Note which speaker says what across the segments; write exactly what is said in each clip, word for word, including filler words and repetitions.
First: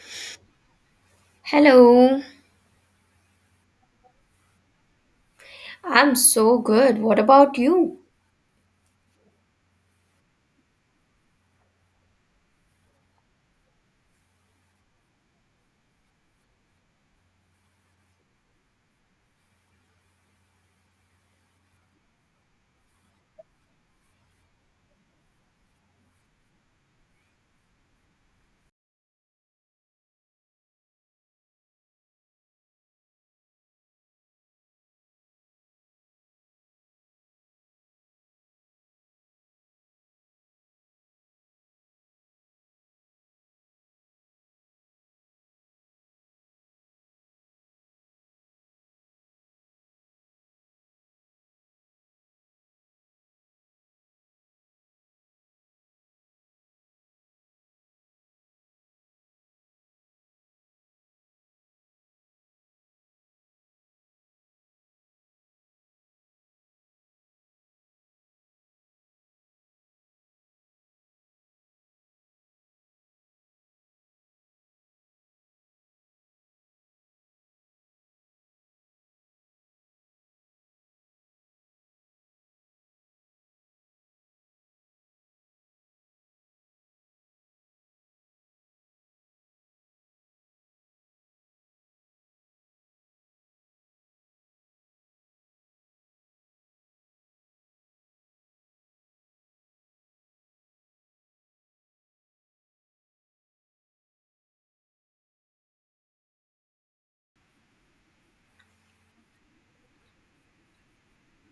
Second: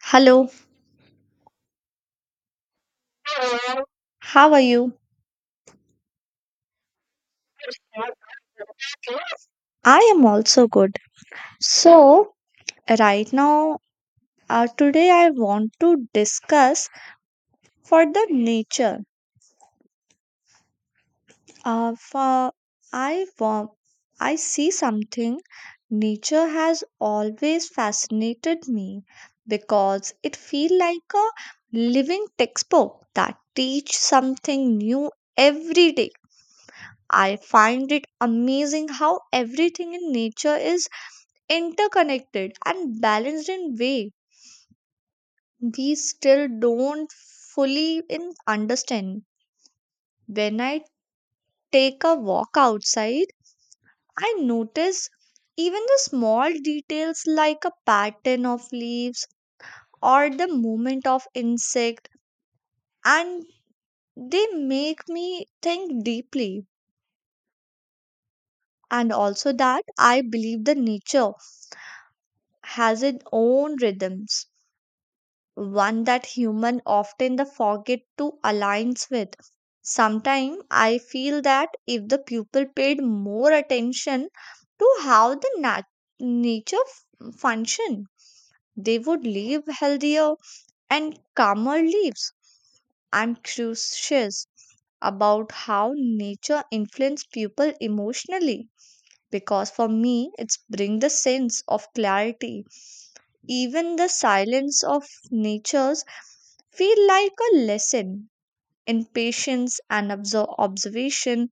Speaker 1: Hello,
Speaker 2: Hello,
Speaker 1: how are you?
Speaker 2: I'm so good. What about you?
Speaker 1: I am also good. So, right now, uh, today I want to discuss for the nature. Uh, for I want, I see something. Nature has always fascinated me because it feel like a living textbook that teach something new every day. I find it amazing how everything in nature is interconnected and balanced in way we still don't fully in understand. When I take a walk outside, I notice even the small details like a pattern of leaves or the movement of insect, and they make me think deeply. And also that I believe the nature has its own rhythms, one that human often the forget to aligns with. Sometimes I feel that if the pupil paid more attention to how the nat- nature f- function, they would live healthier and calmer lives. I'm curious about how nature influences people emotionally because for me it's bring the sense of clarity. Even the silence of nature's feel like a lesson in patience and obser- observation.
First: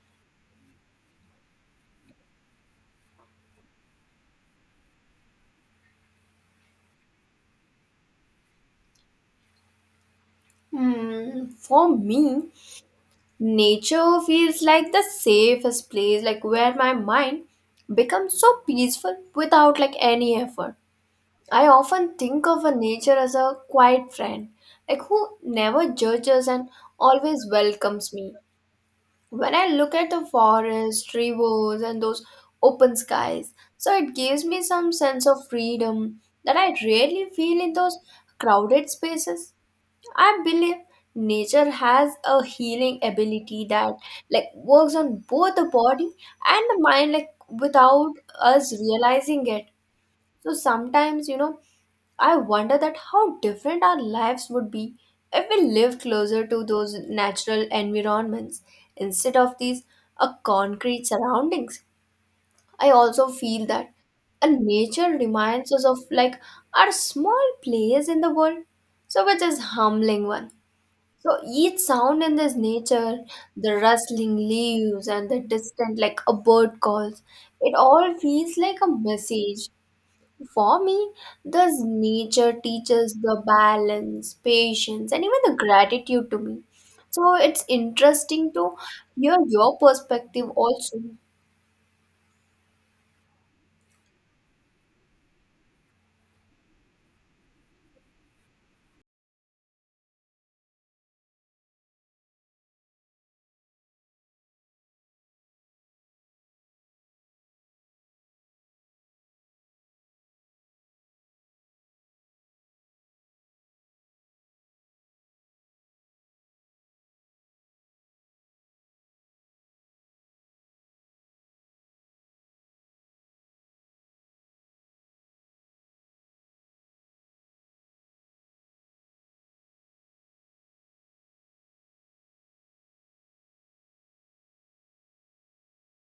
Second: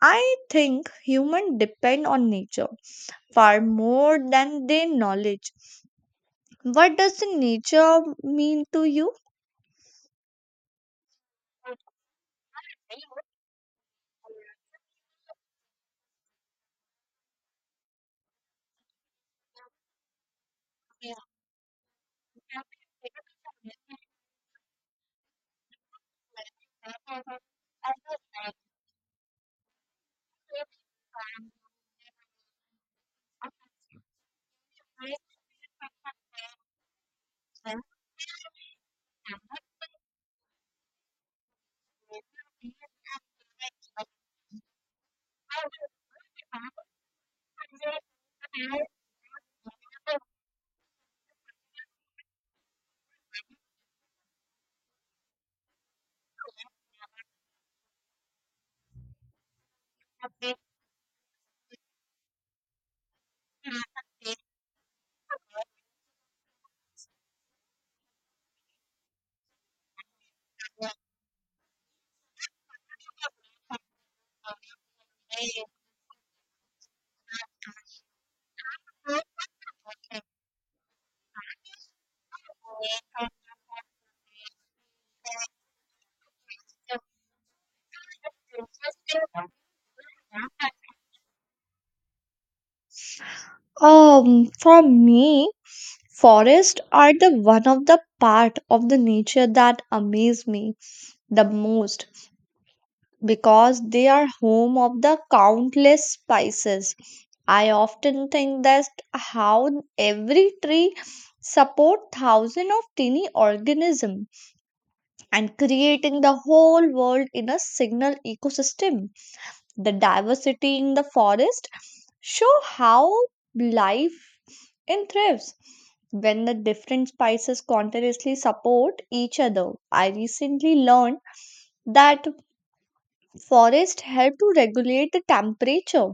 Speaker 1: I think human depend on nature far more than their knowledge. What does the nature mean to you?
Speaker 2: Hmm, for me, nature feels like the safest place, like where my mind becomes so peaceful without like any effort. I often think of a nature as a quiet friend, like who never judges and always welcomes me. When I look at the forest, rivers, and those open skies, so it gives me some sense of freedom that I rarely feel in those crowded spaces. I believe nature has a healing ability that like works on both the body and the mind like without us realizing it so sometimes, you know, I wonder that how different our lives would be if we lived closer to those natural environments instead of these uh, concrete surroundings. I also feel that a nature reminds us of like our small place in the world, so which is humbling one. So each sound in this nature, the rustling leaves and the distant like a bird calls, it all feels like a message for me, thus nature teaches the balance, patience, and even the gratitude to me. So it's interesting to hear your perspective also.
Speaker 1: Um for me, forests are the one of the part of the nature that amaze me the most because they are home of the countless spices. I often think that how every tree support thousands of tiny organisms and creating the whole world in a single ecosystem. The diversity in the forest show how life in thrives when the different spices continuously support each other. I recently learned that forests help to regulate the temperature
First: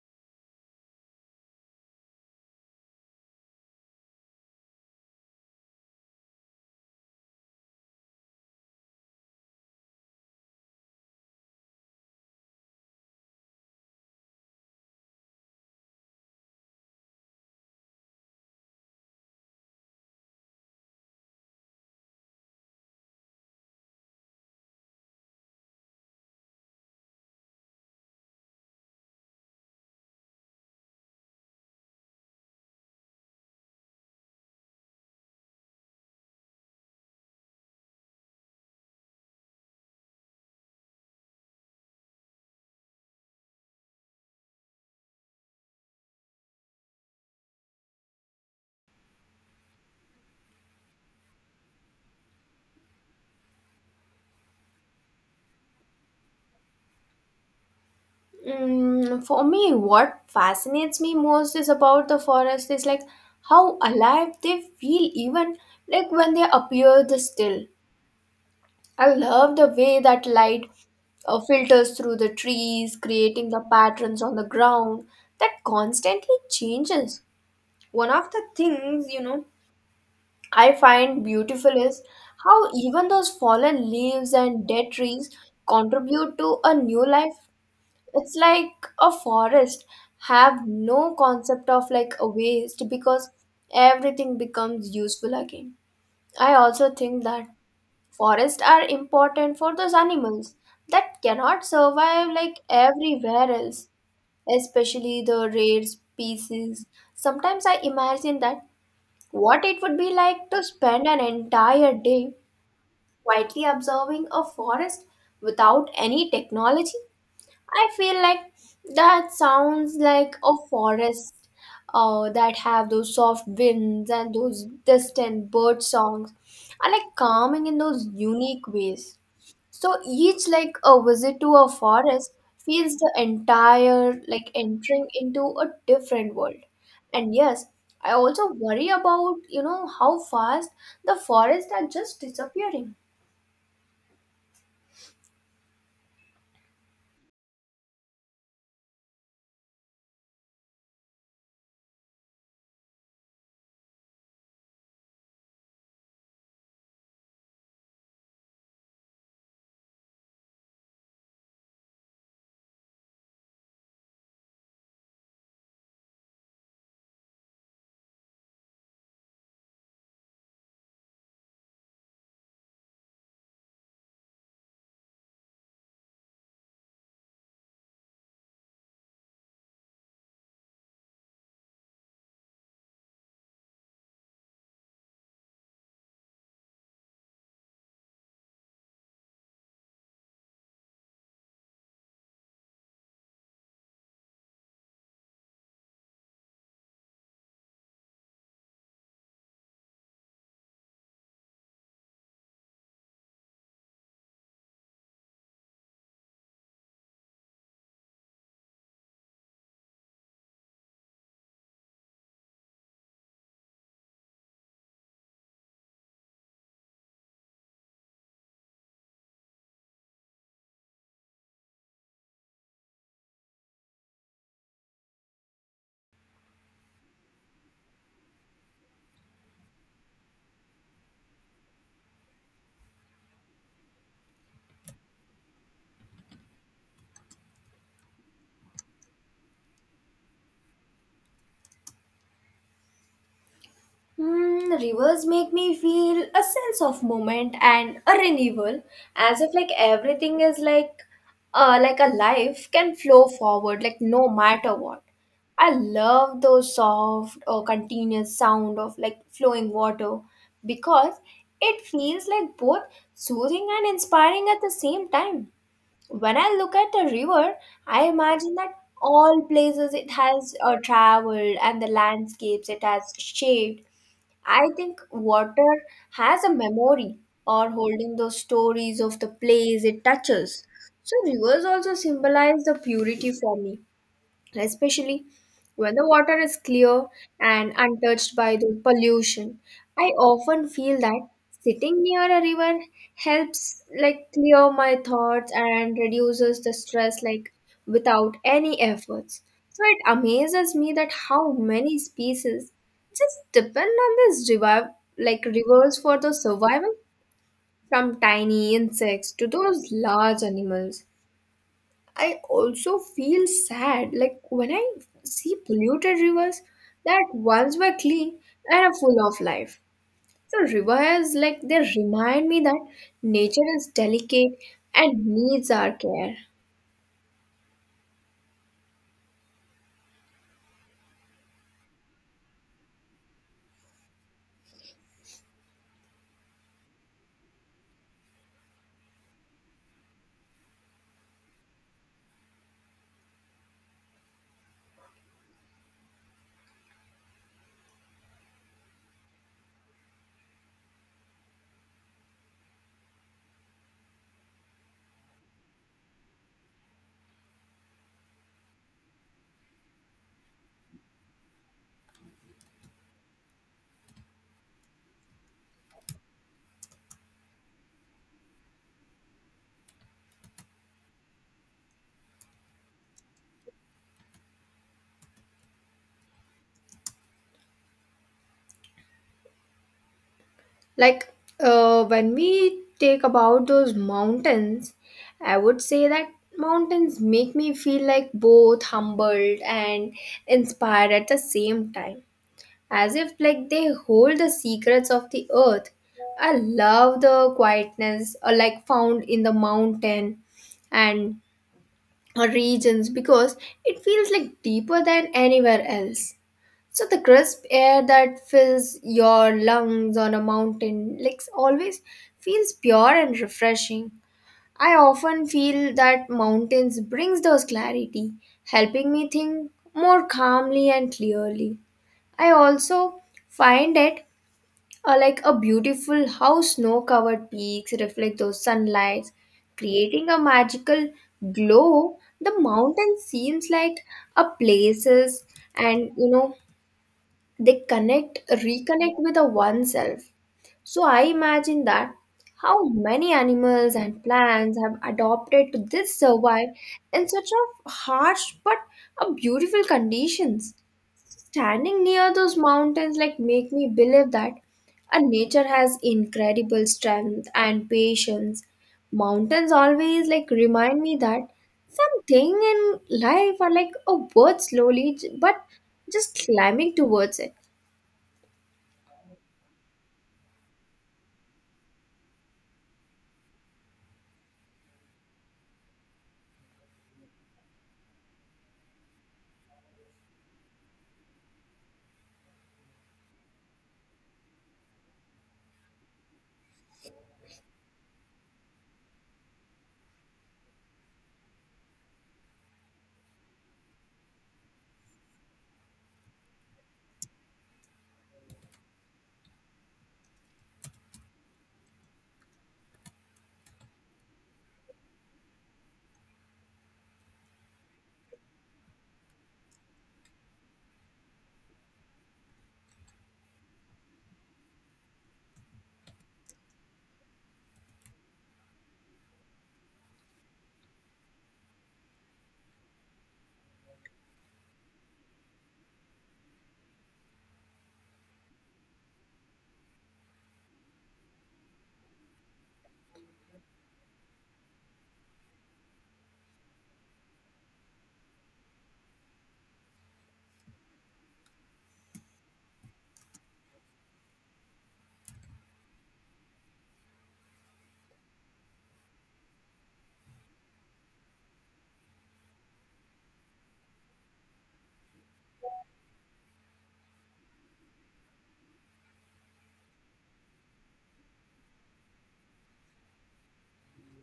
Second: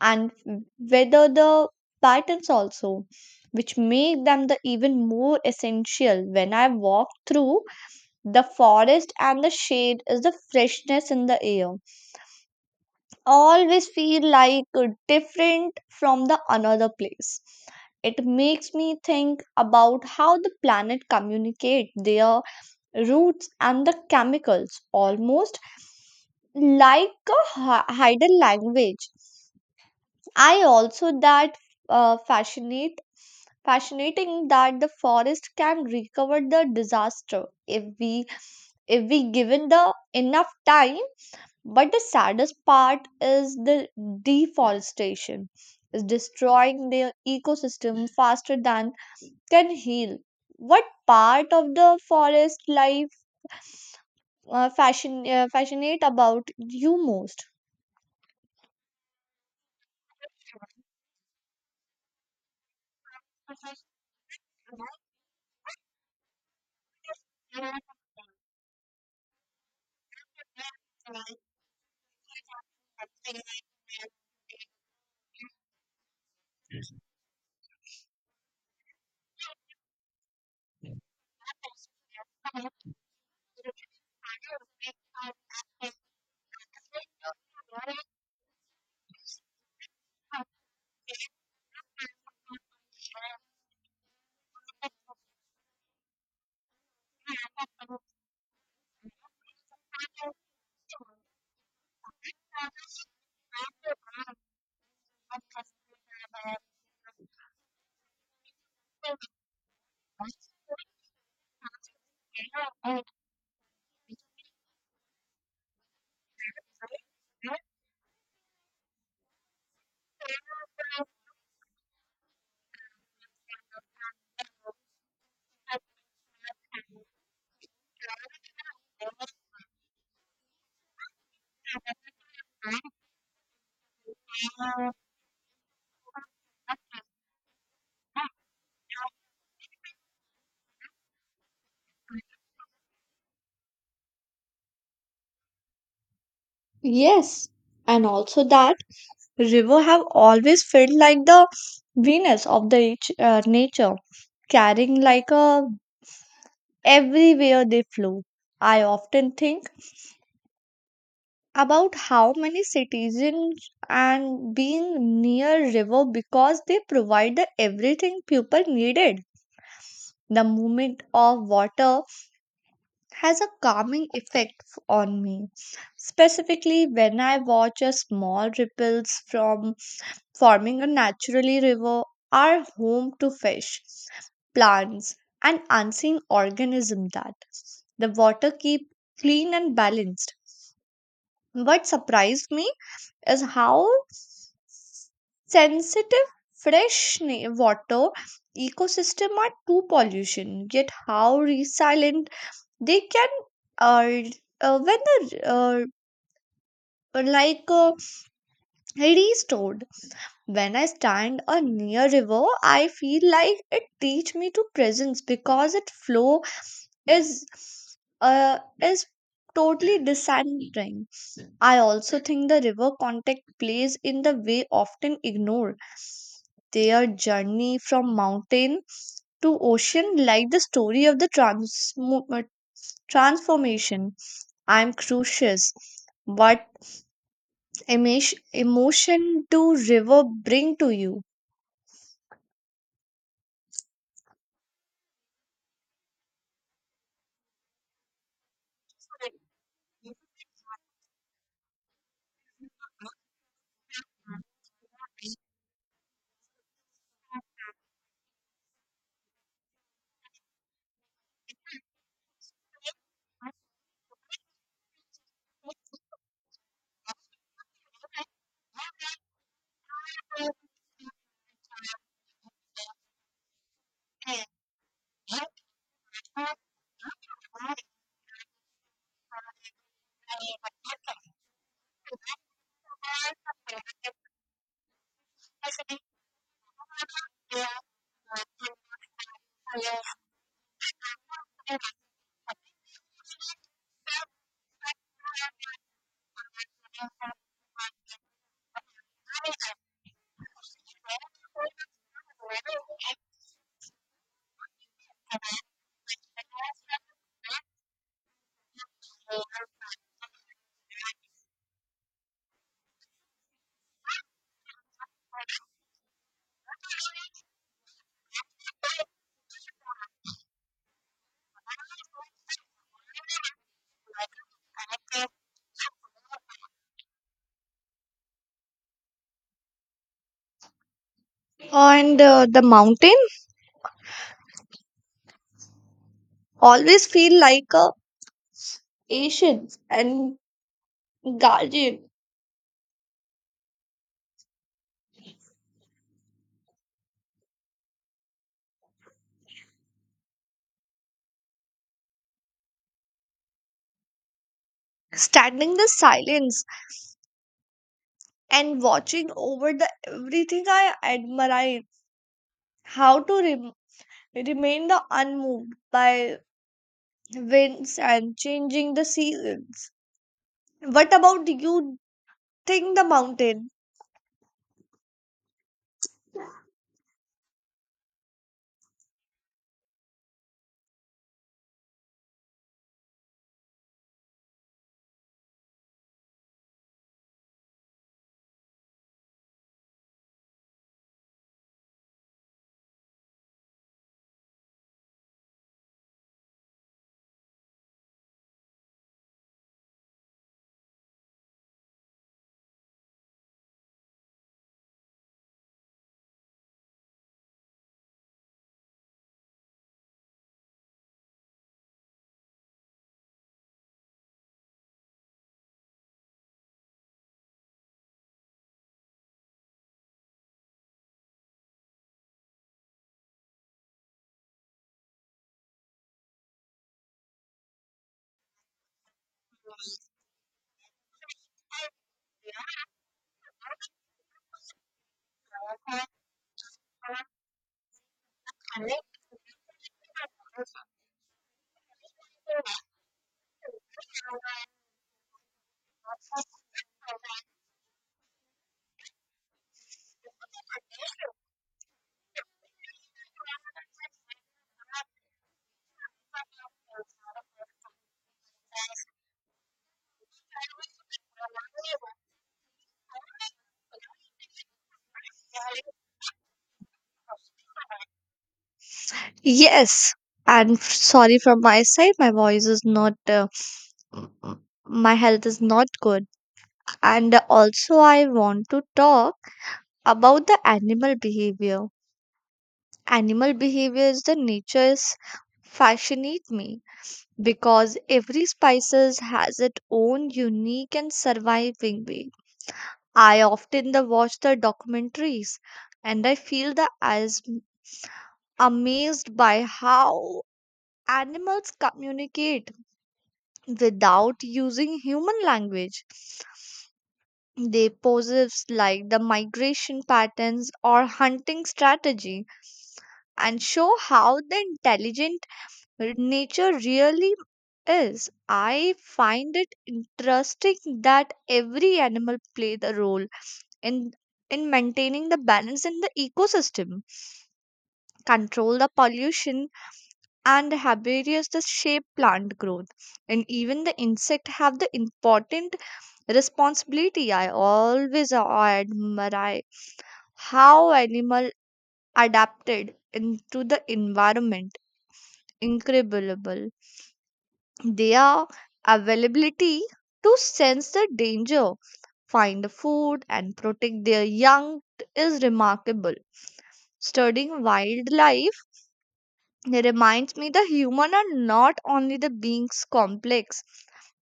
Speaker 1: and weather the patterns also, which make them the even more essential. When I walk through the forest and the shade is the freshness in the air. Always feel like uh, different from the another place. It makes me think about how the planet communicate their roots and the chemicals almost like a hi- hidden language. I also that uh, fascinate fascinating that the forest can recover the disaster if we if we given the enough time. But the saddest part is the deforestation is destroying their ecosystem faster than can heal. What part of the forest life uh, fashion uh, fascinate about you most?
Speaker 2: Mm, for me, what fascinates me most is about the forest is like how alive they feel even like when they appear the still. I love the way that light uh, filters through the trees, creating the patterns on the ground that constantly changes. One of the things, you know, I find beautiful is how even those fallen leaves and dead trees contribute to a new life. It's like a forest have no concept of like a waste because everything becomes useful again. I also think that forests are important for those animals that cannot survive like everywhere else, especially the rare species. Sometimes I imagine that what it would be like to spend an entire day quietly observing a forest without any technology? I feel like that sounds like a forest uh, that have those soft winds and those distant bird songs are like calming in those unique ways. So each like a visit to a forest feels the entire like entering into a different world. And yes, I also worry about, you know, how fast the forests are just disappearing.
Speaker 1: Yes, and also that river have always felt like the Venus of the nat- uh, nature, carrying like a everywhere they flow. I often think about how many citizens and being near river because they provide the everything people needed. The movement of water has a calming effect f- on me, specifically when I watch a small ripples from forming a naturally river are home to fish, plants, and unseen organisms that the water keep clean and balanced. What surprised me is how sensitive fresh na- water ecosystem are to pollution, yet how resilient they can uh, uh, when the uh, like uh, restored. When I stand uh, near river, I feel like it teach me to presence because its flow is uh, is totally discentering. I also think the river contact plays in the way often ignored, their journey from mountain to ocean like the story of the trans- transformation. I'm curious, what emish- emotion do river bring to you?
Speaker 2: Mm, rivers make me feel a sense of moment and a renewal, as if like everything is like, uh, like a life can flow forward, like no matter what. I love those soft or continuous sound of like flowing water because it feels like both soothing and inspiring at the same time. When I look at a river, I imagine that all places it has uh, traveled and the landscapes it has shaped. I think water has a memory or holding those stories of the place it touches. So rivers also symbolize the purity for me especially when the water is clear and untouched by the pollution. I often feel that sitting near a river helps like clear my thoughts and reduces the stress like without any efforts. So it amazes me that how many species just depend on this river like rivers for the survival from tiny insects to those large animals. I also feel sad like when I see polluted rivers that once were clean and are full of life. So rivers like they remind me that nature is delicate and needs our care.
Speaker 1: And uh, the mountain always feel like a patient and guardian, standing the silence and watching over the everything I admire. How to rem- remain the unmoved by winds and changing the seasons. What about you? Think the mountain.
Speaker 2: Like uh, when we take about those mountains, I would say that mountains make me feel like both humbled and inspired at the same time as if like they hold the secrets of the earth. I love the quietness uh, like found in the mountain and uh, regions because it feels like deeper than anywhere else. So the crisp air that fills your lungs on a mountain like always feels pure and refreshing. I often feel that mountains brings those clarity helping me think more calmly and clearly. I also find it uh, like a beautiful how snow covered peaks reflect those sunlights creating a magical glow. The mountain seems like a places and you know they connect reconnect with the oneself. So I imagine that how many animals and plants have adopted to this survive in such a harsh but a beautiful conditions. Standing near those mountains like make me believe that our nature has incredible strength and patience. Mountains always like remind me that something in life are like a bird slowly j- but just climbing towards it.
Speaker 1: Yes, and f- sorry from my side, my voice is not, uh, my health is not good. And also, I want to talk about the animal behavior. Animal behavior is the nature's fascinate me because every species has its own unique and surviving way. I often the watch the documentaries and I feel the as amazed by how animals communicate without using human language. They posits like the migration patterns or hunting strategy and show how the intelligent nature really is. I find it interesting that every animal play the role in in maintaining the balance in the ecosystem, control the pollution, and herbivorous the shape plant growth. And even the insect have the important responsibility. I always admire how animal adapted into the environment. Incredible. Their availability to sense the danger, find the food, and protect their young is remarkable. Studying wildlife, it reminds me the human are not only the beings complex,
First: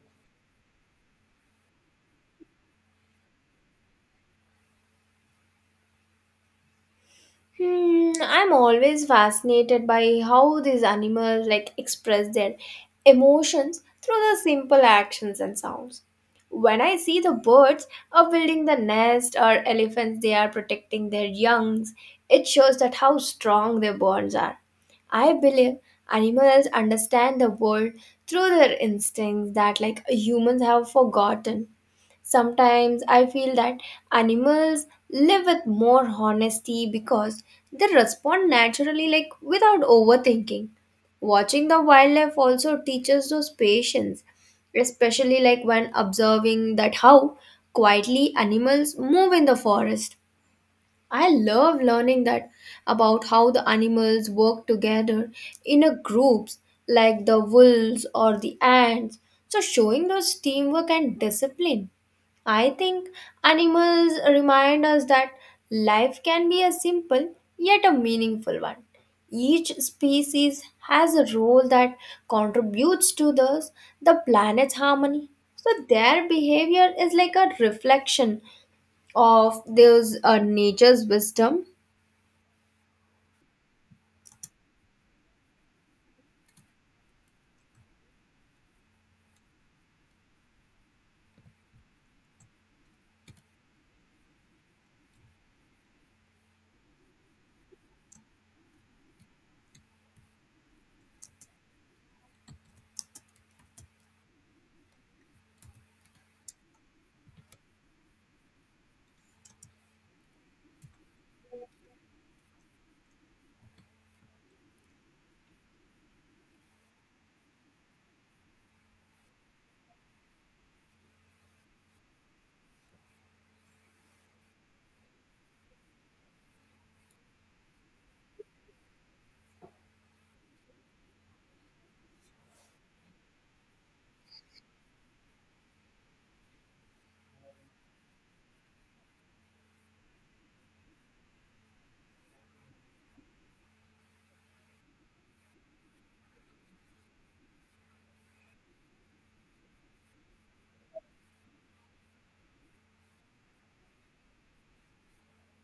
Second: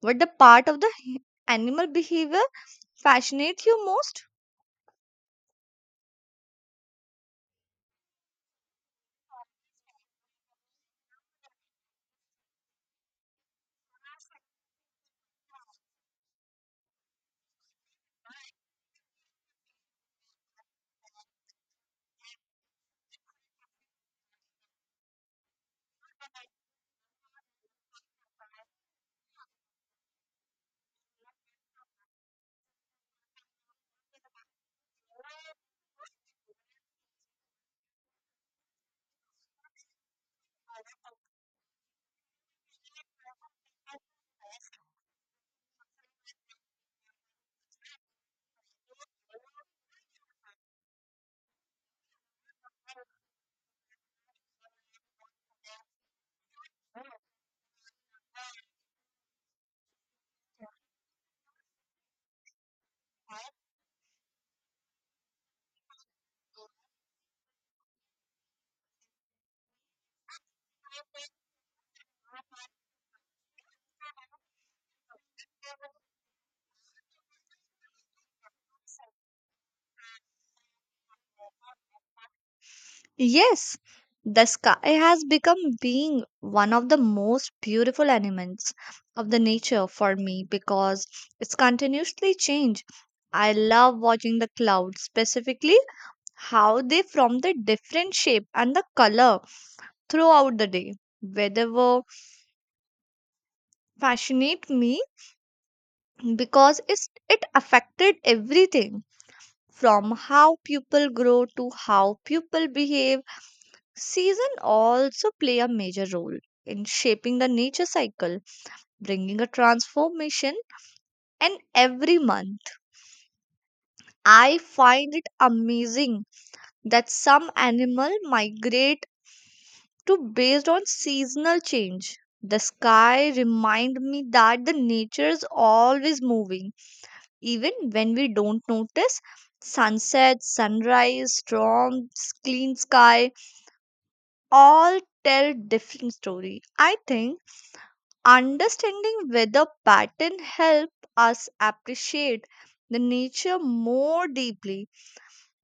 Speaker 1: but the part of the hu- animal behavior fascinates you most.
Speaker 2: Hmm, I'm always fascinated by how these animals like express their emotions through the simple actions and sounds. When I see the birds are building the nest or elephants they are protecting their youngs, it shows that how strong their bonds are. I believe animals understand the world through their instincts that like humans have forgotten. Sometimes I feel that animals live with more honesty because they respond naturally, like without overthinking. Watching the wildlife also teaches those patience, especially like when observing that how quietly animals move in the forest. I love learning that about how the animals work together in a groups like the wolves or the ants. So showing those teamwork and discipline. I think animals remind us that life can be a simple yet a meaningful one. Each species has a role that contributes to this, the planet's harmony. So their behavior is like a reflection of those uh, nature's wisdom.
Speaker 1: Yes, the sky has become being one of the most beautiful elements of the nature for me because it's continuously change. I love watching the clouds, specifically how they form the different shape and the color throughout the day. Weather fascinate me because it's, it affected everything from how people grow to how people behave. Season also play a major role in shaping the nature cycle, bringing a transformation and every month. I find it amazing that some animal migrate to based on seasonal change. The sky remind me that the nature is always moving even when we don't notice. Sunset, sunrise, storms, clean sky all tell different story. I think understanding weather pattern help us appreciate the nature more deeply.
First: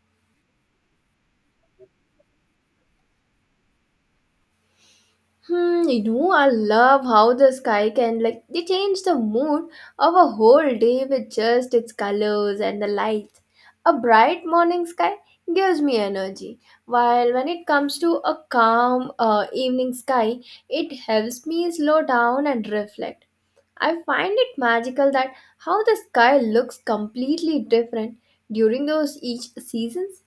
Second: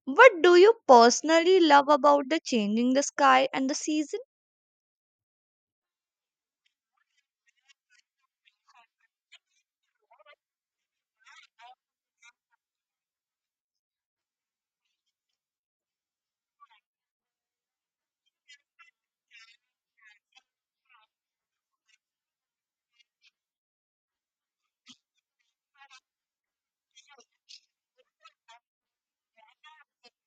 Speaker 1: What do you personally love about the changing the sky and the season?
Speaker 2: Hmm, you know, I love how the sky can like they change the mood of a whole day with just its colors and the light. A bright morning sky gives me energy, while when it comes to a calm uh, evening sky, it helps me slow down and reflect. I find it magical that how the sky looks completely different during those each seasons.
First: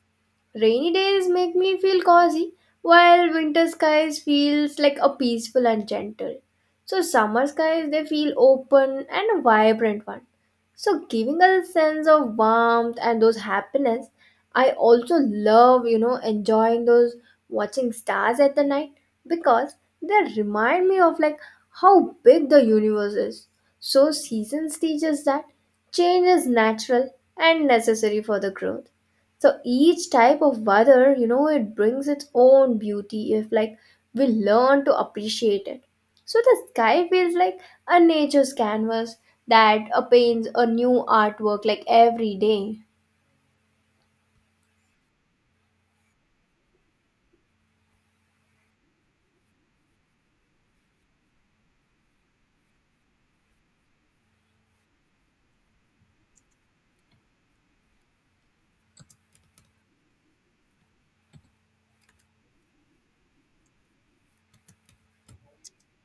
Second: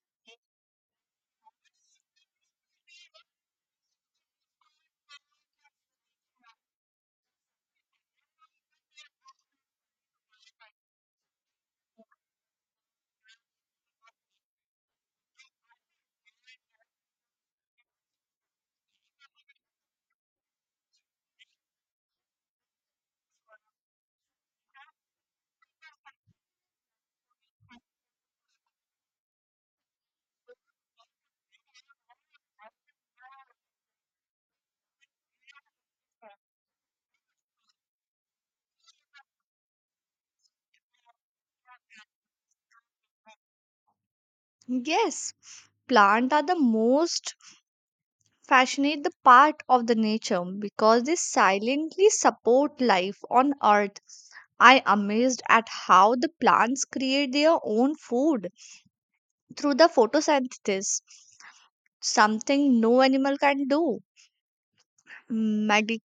Speaker 2: Rainy days make me feel cozy, while winter skies feels like a peaceful and gentle. So summer skies they feel open and a vibrant one. So giving us a sense of warmth and those happiness. I also love, you know, enjoying those watching stars at the night because they remind me of like how big the universe is. So seasons teach us that change is natural and necessary for the growth. So each type of weather you know it brings its own beauty if like we learn to appreciate it. So the sky feels like a nature's canvas that uh, paints a new artwork like every day.
Speaker 1: Yes, plants are the most fascinate the part of the nature because they silently support life on earth. I amazed at how the plants create their own food through the photosynthesis, something no animal can do. Medic-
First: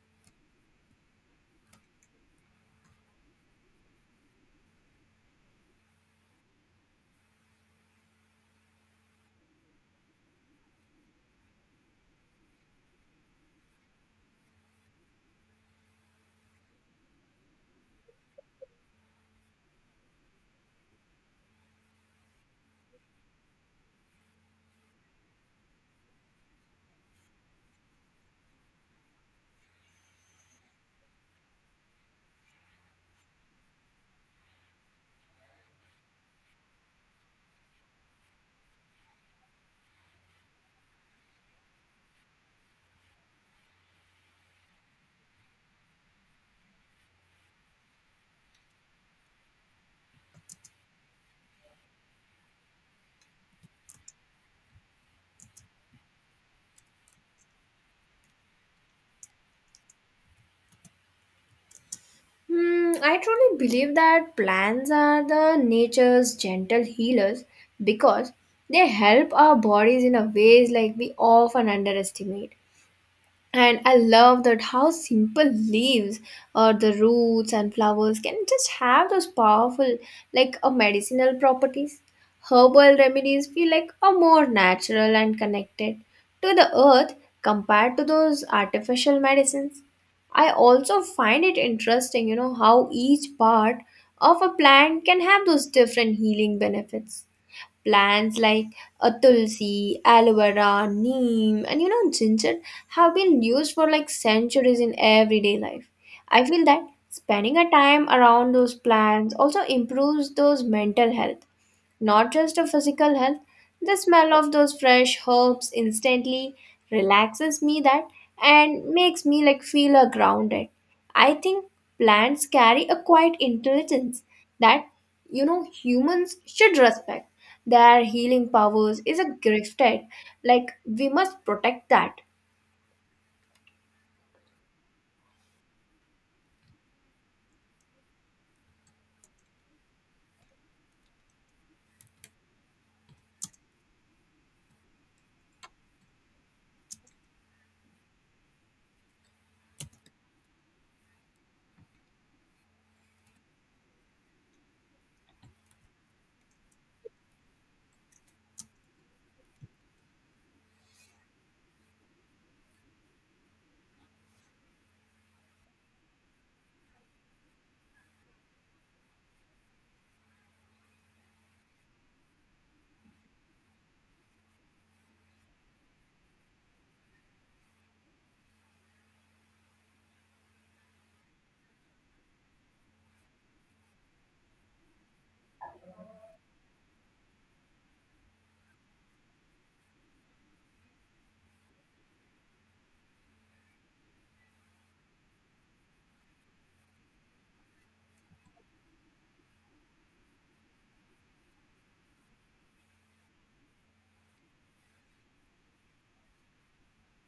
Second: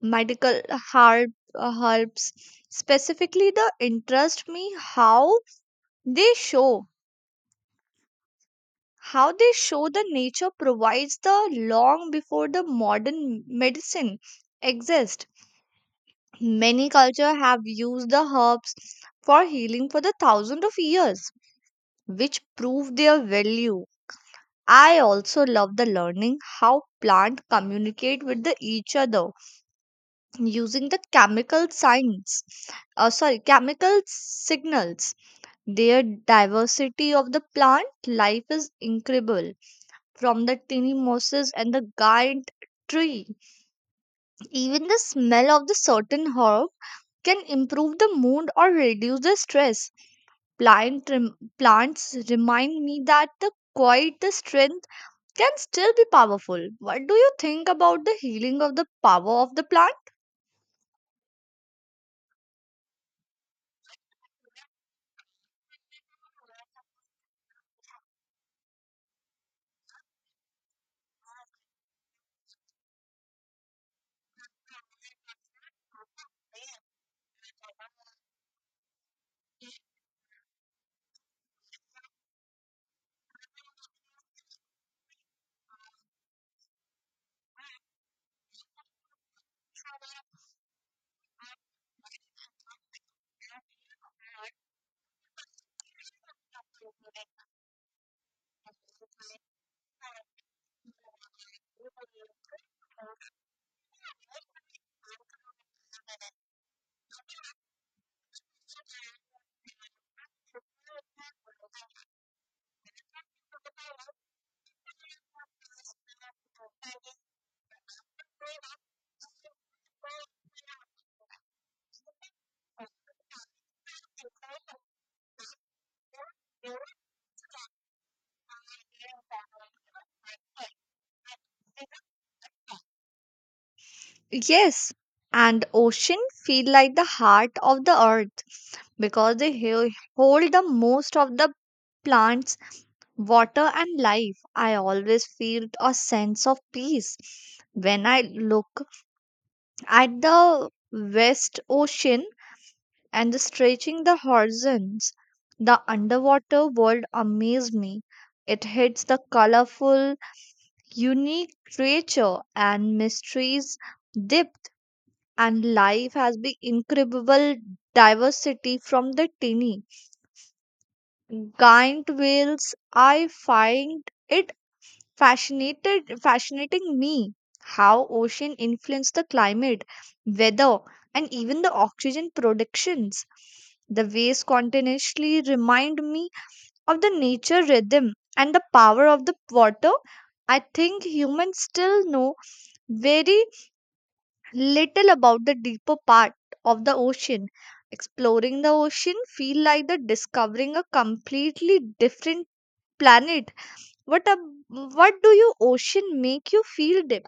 Speaker 1: Medical herb, uh, herbs specifically the interest me how they show how they show the nature provides the long before the modern medicine exists. Many cultures have used the herbs for healing for the thousands of years, which prove their value. I also love the learning how plants communicate with the each other using the chemical signs. Uh, sorry, chemical signals. Their diversity of the plant life is incredible from the tiny mosses and the giant tree. Even the smell of the certain herb can improve the mood or reduce the stress. Plant rem- plants remind me that the quiet the strength can still be powerful. What do you think about the healing of the power of the plant?
Speaker 2: Hmm, I truly believe that plants are the nature's gentle healers because they help our bodies in a ways like we often underestimate. And I love that how simple leaves or the roots and flowers can just have those powerful, like a medicinal properties. Herbal remedies feel like a more natural and connected to the earth compared to those artificial medicines. I also find it interesting, you know, how each part of a plant can have those different healing benefits. Plants like a tulsi, aloe vera, neem, and you know ginger have been used for like centuries in everyday life. I feel that spending a time around those plants also improves those mental health not just a physical health. The smell of those fresh herbs instantly relaxes me that and makes me like feel a grounded. I think plants carry a quiet intelligence that you know humans should respect. Their healing powers is a gifted, like we must protect that.
Speaker 1: Yes, and ocean feel like the heart of the earth because they he- hold the most of the plants, water and life. I always feel a sense of peace when I look at the West Ocean and the stretching the horizons. The underwater world amazed me. It hits the colorful, unique creature and mysteries depth, and life has been incredible diversity from the tiny giant whales. I find it fascinated fascinating me how ocean influence the climate, weather, and even the oxygen productions. The waves continuously remind me of the nature rhythm and the power of the water. I think humans still know very little about the deeper part of the ocean. Exploring the ocean feel like the discovering a completely different planet. What a, what do you ocean make you feel deep?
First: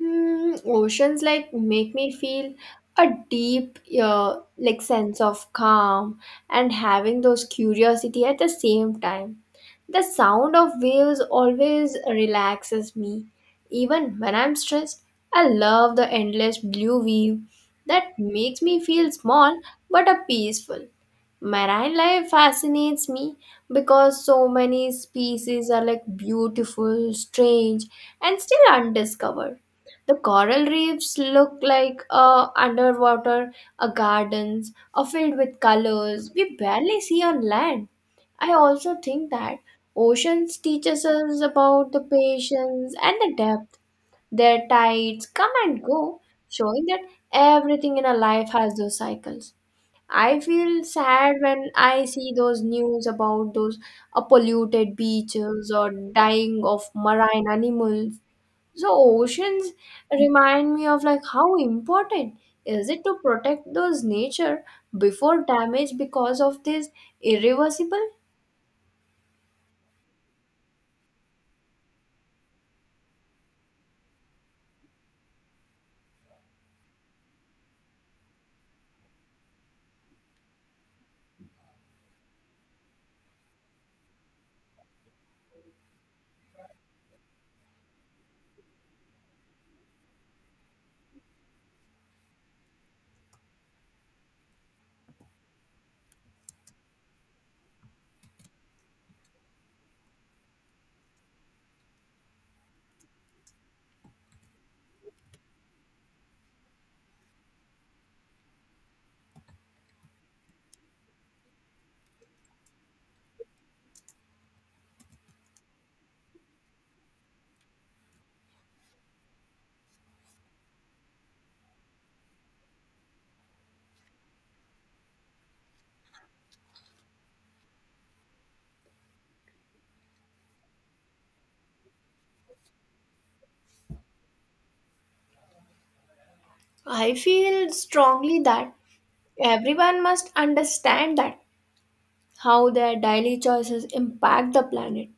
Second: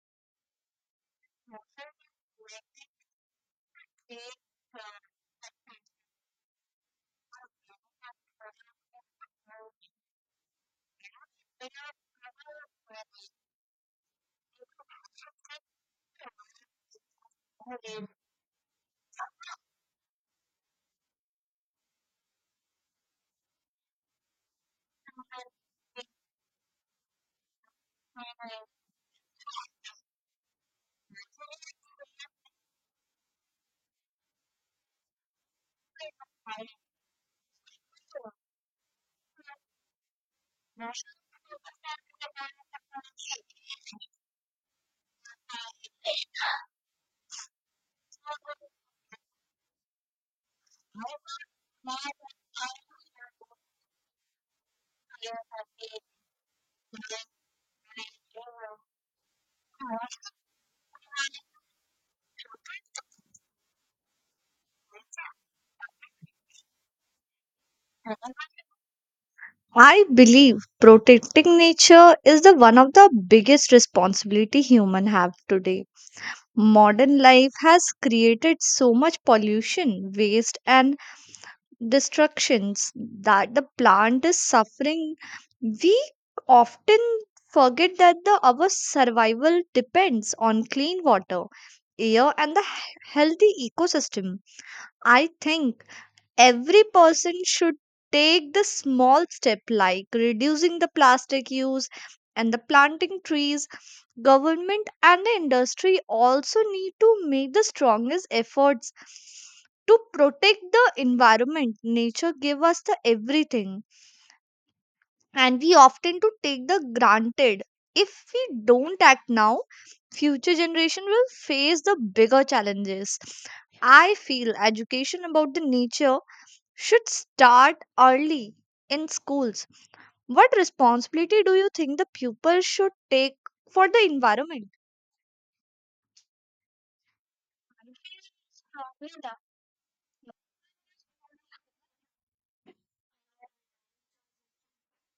Speaker 2: Hmm, oceans like make me feel a deep uh, like sense of calm and having those curiosity at the same time. The sound of waves always relaxes me. Even when I'm stressed, I love the endless blue wave that makes me feel small but a peaceful. Marine life fascinates me because so many species are like beautiful, strange, and still undiscovered. The coral reefs look like uh, underwater uh, gardens are filled with colors we barely see on land. I also think that oceans teaches us about the patience and the depth. Their tides come and go, showing that everything in our life has those cycles. I feel sad when I see those news about those uh, polluted beaches or dying of marine animals. So oceans remind me of like how important is it to protect those nature before damage because of this irreversible?
Speaker 1: I believe protecting nature is the one of the biggest responsibility human have today. Modern life has created so much pollution, waste and destructions that the plant is suffering. We often forget that the our survival depends on clean water, air and the he- healthy ecosystem. I think every person should take the small step like reducing the plastic use and the planting trees. Government and the industry also need to make the strongest efforts to protect the environment. Nature give us the everything and we often to take the granted. If we don't act now, future generation will face the bigger challenges. I feel education about the nature should start early in schools. What responsibility do you think the pupils should take for the environment?
Speaker 2: I feel strongly that everyone must understand that how their daily choices impact the planet.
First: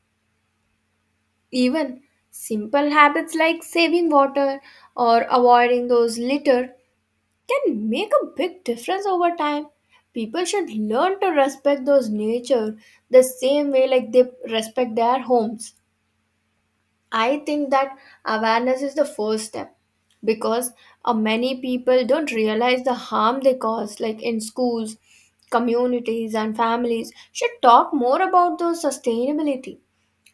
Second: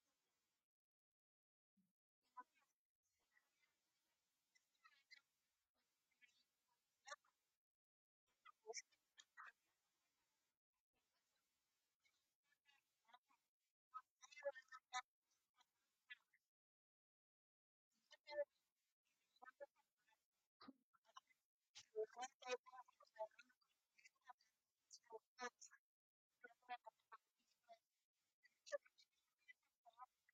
Speaker 2: Even simple habits like saving water or avoiding those litter can make a big difference over time. People should learn to respect those nature the same way like they respect their homes. I think that awareness is the first step because uh, many people don't realize the harm they cause like in schools communities and families should talk more about those sustainability.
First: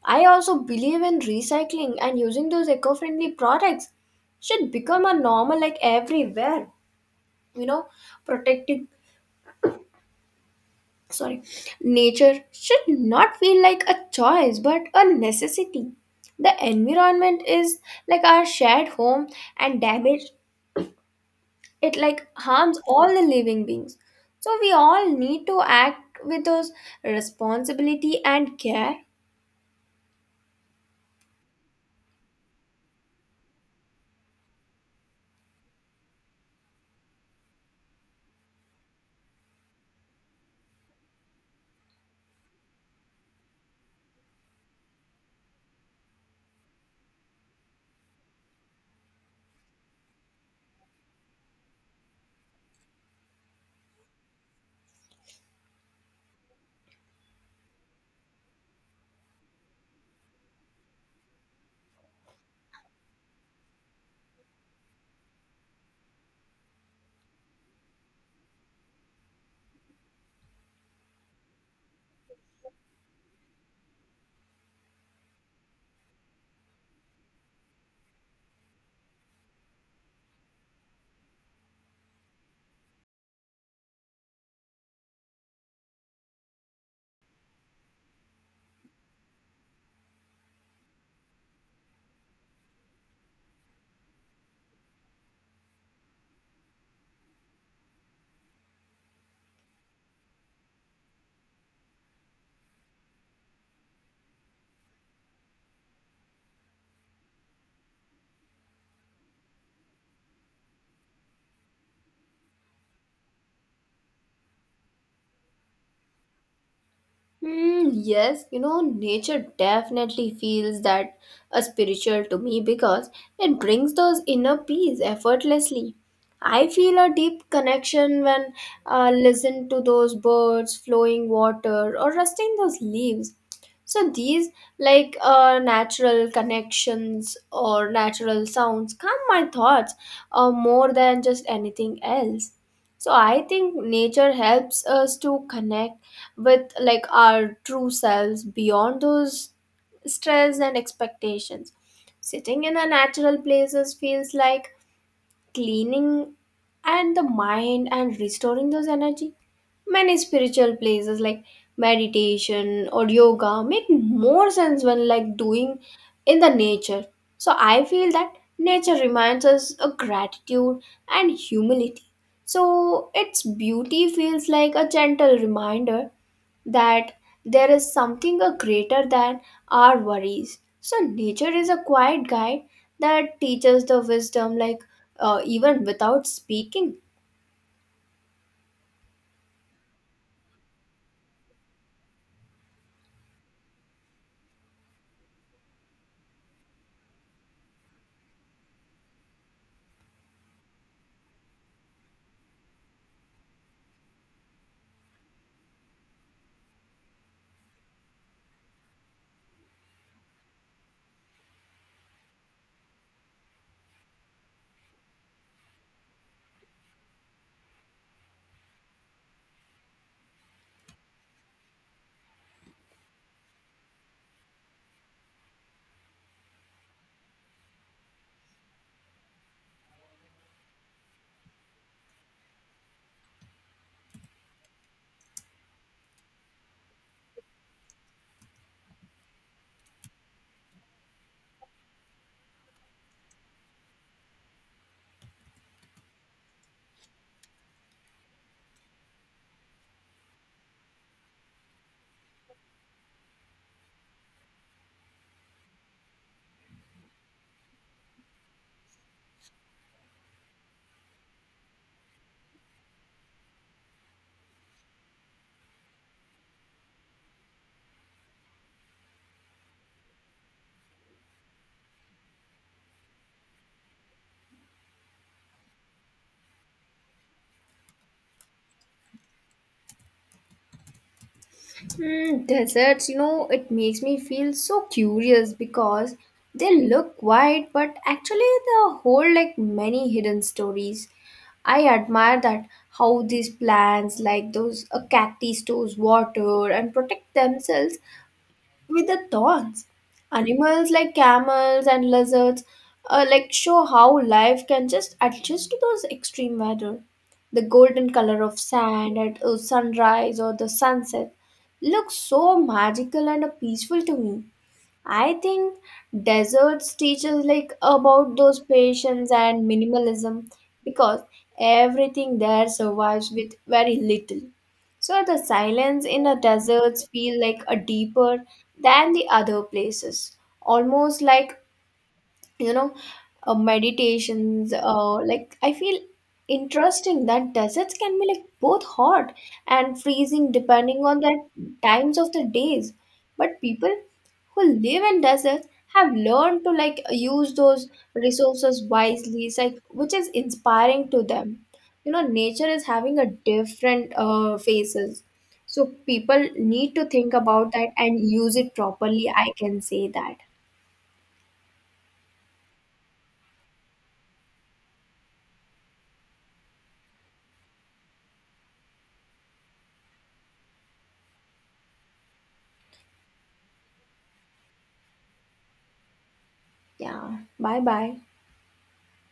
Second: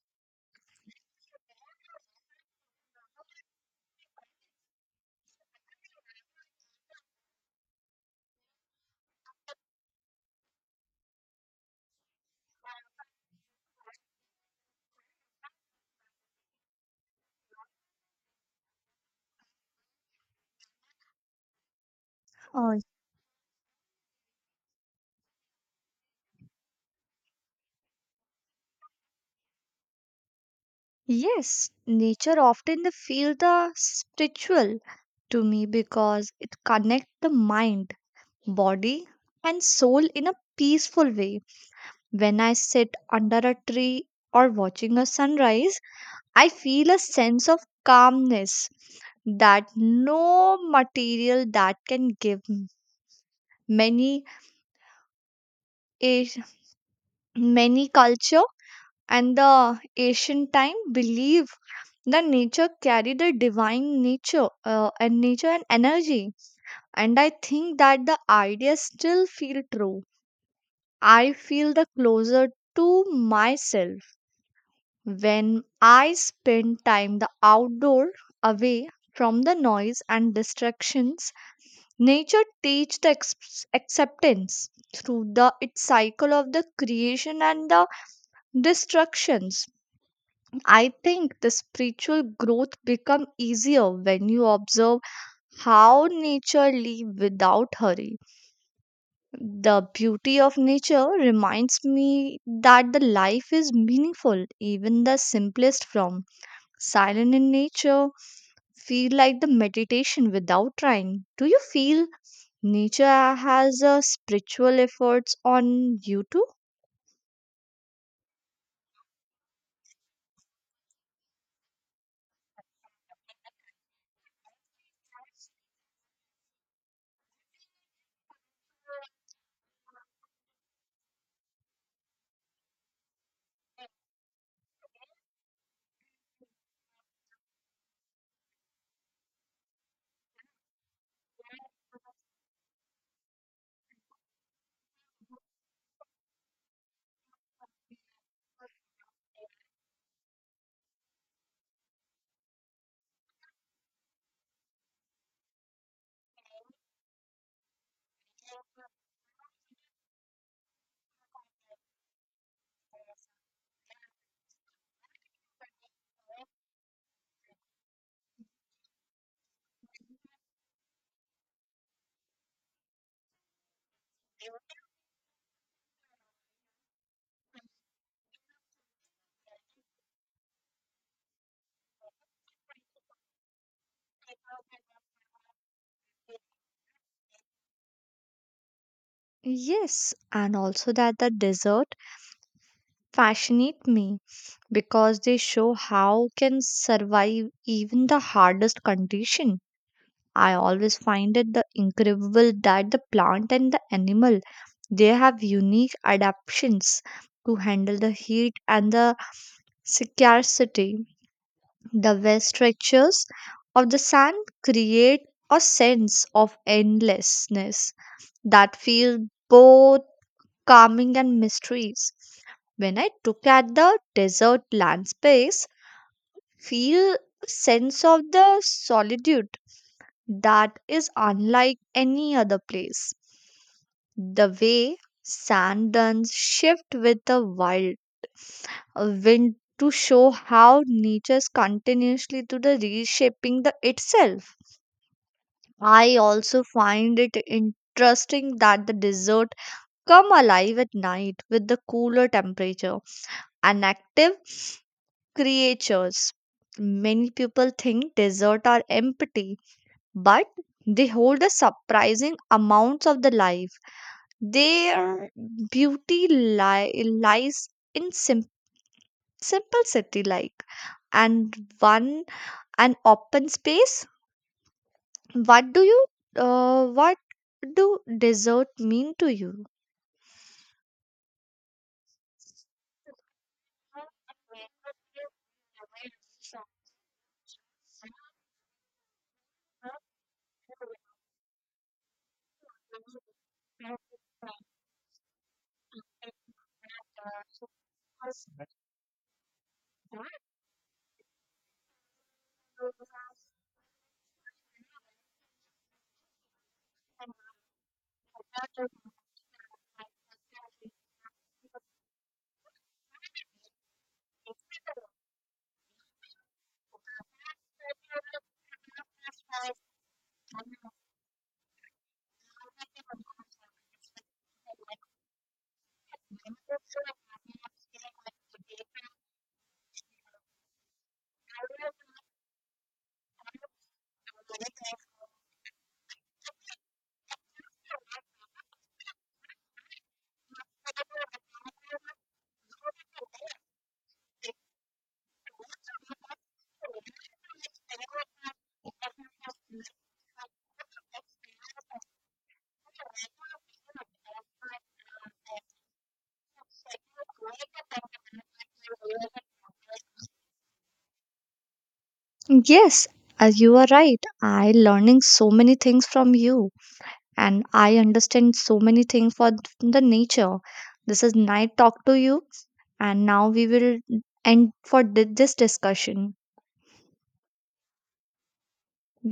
Speaker 2: I also believe in recycling and using those eco-friendly products should become a normal like everywhere. You know, protecting sorry, nature should not feel like a choice but a necessity. The environment is like our shared home and damage it like
Speaker 1: Uh,
Speaker 2: harms all the living beings. So we all need to act with those responsibility and care.
Speaker 1: yes, nature often they feel the spiritual to me because it connects the mind, body, and soul in a peaceful way. When I sit under a tree or watching a sunrise, I feel a sense of calmness that no material that can give. many As- Many culture and the ancient time believe that nature carry the divine nature uh, and nature and energy, and I think that the idea still feel true. I feel the closer to myself when I spend time the outdoor away from the noise and distractions. Nature teaches the ex- acceptance through the its cycle of the creation and the destructions. I think the spiritual growth become easier when you observe how nature live without hurry. The beauty of nature reminds me that the life is meaningful, even the simplest form. Silent in nature feel like the meditation without trying. Do you feel nature has a spiritual efforts on you too?
Speaker 2: Hmm, yes, you know, nature definitely feels that a spiritual to me because it brings those inner peace effortlessly. I feel a deep connection when I listen to those birds, flowing water, or rusting those leaves. So these like uh, natural connections or natural sounds calm my thoughts uh, more than just anything else. So I think nature helps us to connect with like our true selves beyond those stress and expectations. Sitting in a natural places feels like cleaning and the mind and restoring those energy. Many spiritual places like meditation or yoga make more sense when like doing in the nature. So I feel that nature reminds us of gratitude and humility. So its beauty feels like a gentle reminder that there is something a greater than our worries. So nature is a quiet guide that teaches the wisdom, like uh, even without speaking.
Speaker 1: Yes, and also that the desert fascinate me because they show how can survive even the hardest condition. I always find it the incredible that the plant and the animal they have unique adaptations to handle the heat and the scarcity. The vast stretches of the sand create a sense of endlessness that feels both calming and mysterious. When I look at the desert land space, feel a sense of the solitude that is unlike any other place. The way sand dunes shift with the wild uh, wind to show how nature's continuously to the reshaping the itself. I also find it interesting that the desert come alive at night with the cooler temperature and active creatures. Many people think desert are empty, but they hold a surprising amounts of the life. Their beauty li- lies in sim- simple city like and one an open space. What do you uh, what do desert mean to you?
Speaker 2: Hmm, deserts, you know, it makes me feel so curious because they look quiet, but actually they hold like many hidden stories. I admire that how these plants, like those uh, cacti, stores water and protect themselves with the thorns. Animals like camels and lizards uh, like show how life can just adjust to those extreme weather. The golden color of sand at uh, sunrise or the sunset looks so magical and uh, peaceful to me. I think deserts teach us like about those patience and minimalism because everything there survives with very little. So the silence in the deserts feel like a deeper than the other places, almost like you know uh, meditations uh, like I feel interesting that deserts can be like both hot and freezing depending on the times of the days. But people who live in deserts have learned to like use those resources wisely, it's like which is inspiring to them. you know nature is having a different uh, faces, so people need to think about that and use it properly, I can say that.
Speaker 1: Yes, uh, you are right. I learning so many things from you and I understand so many things for th- the nature. This is night talk to you, and now we will end for thi- this discussion.
Speaker 2: Yeah, bye bye.
Speaker 1: Bye.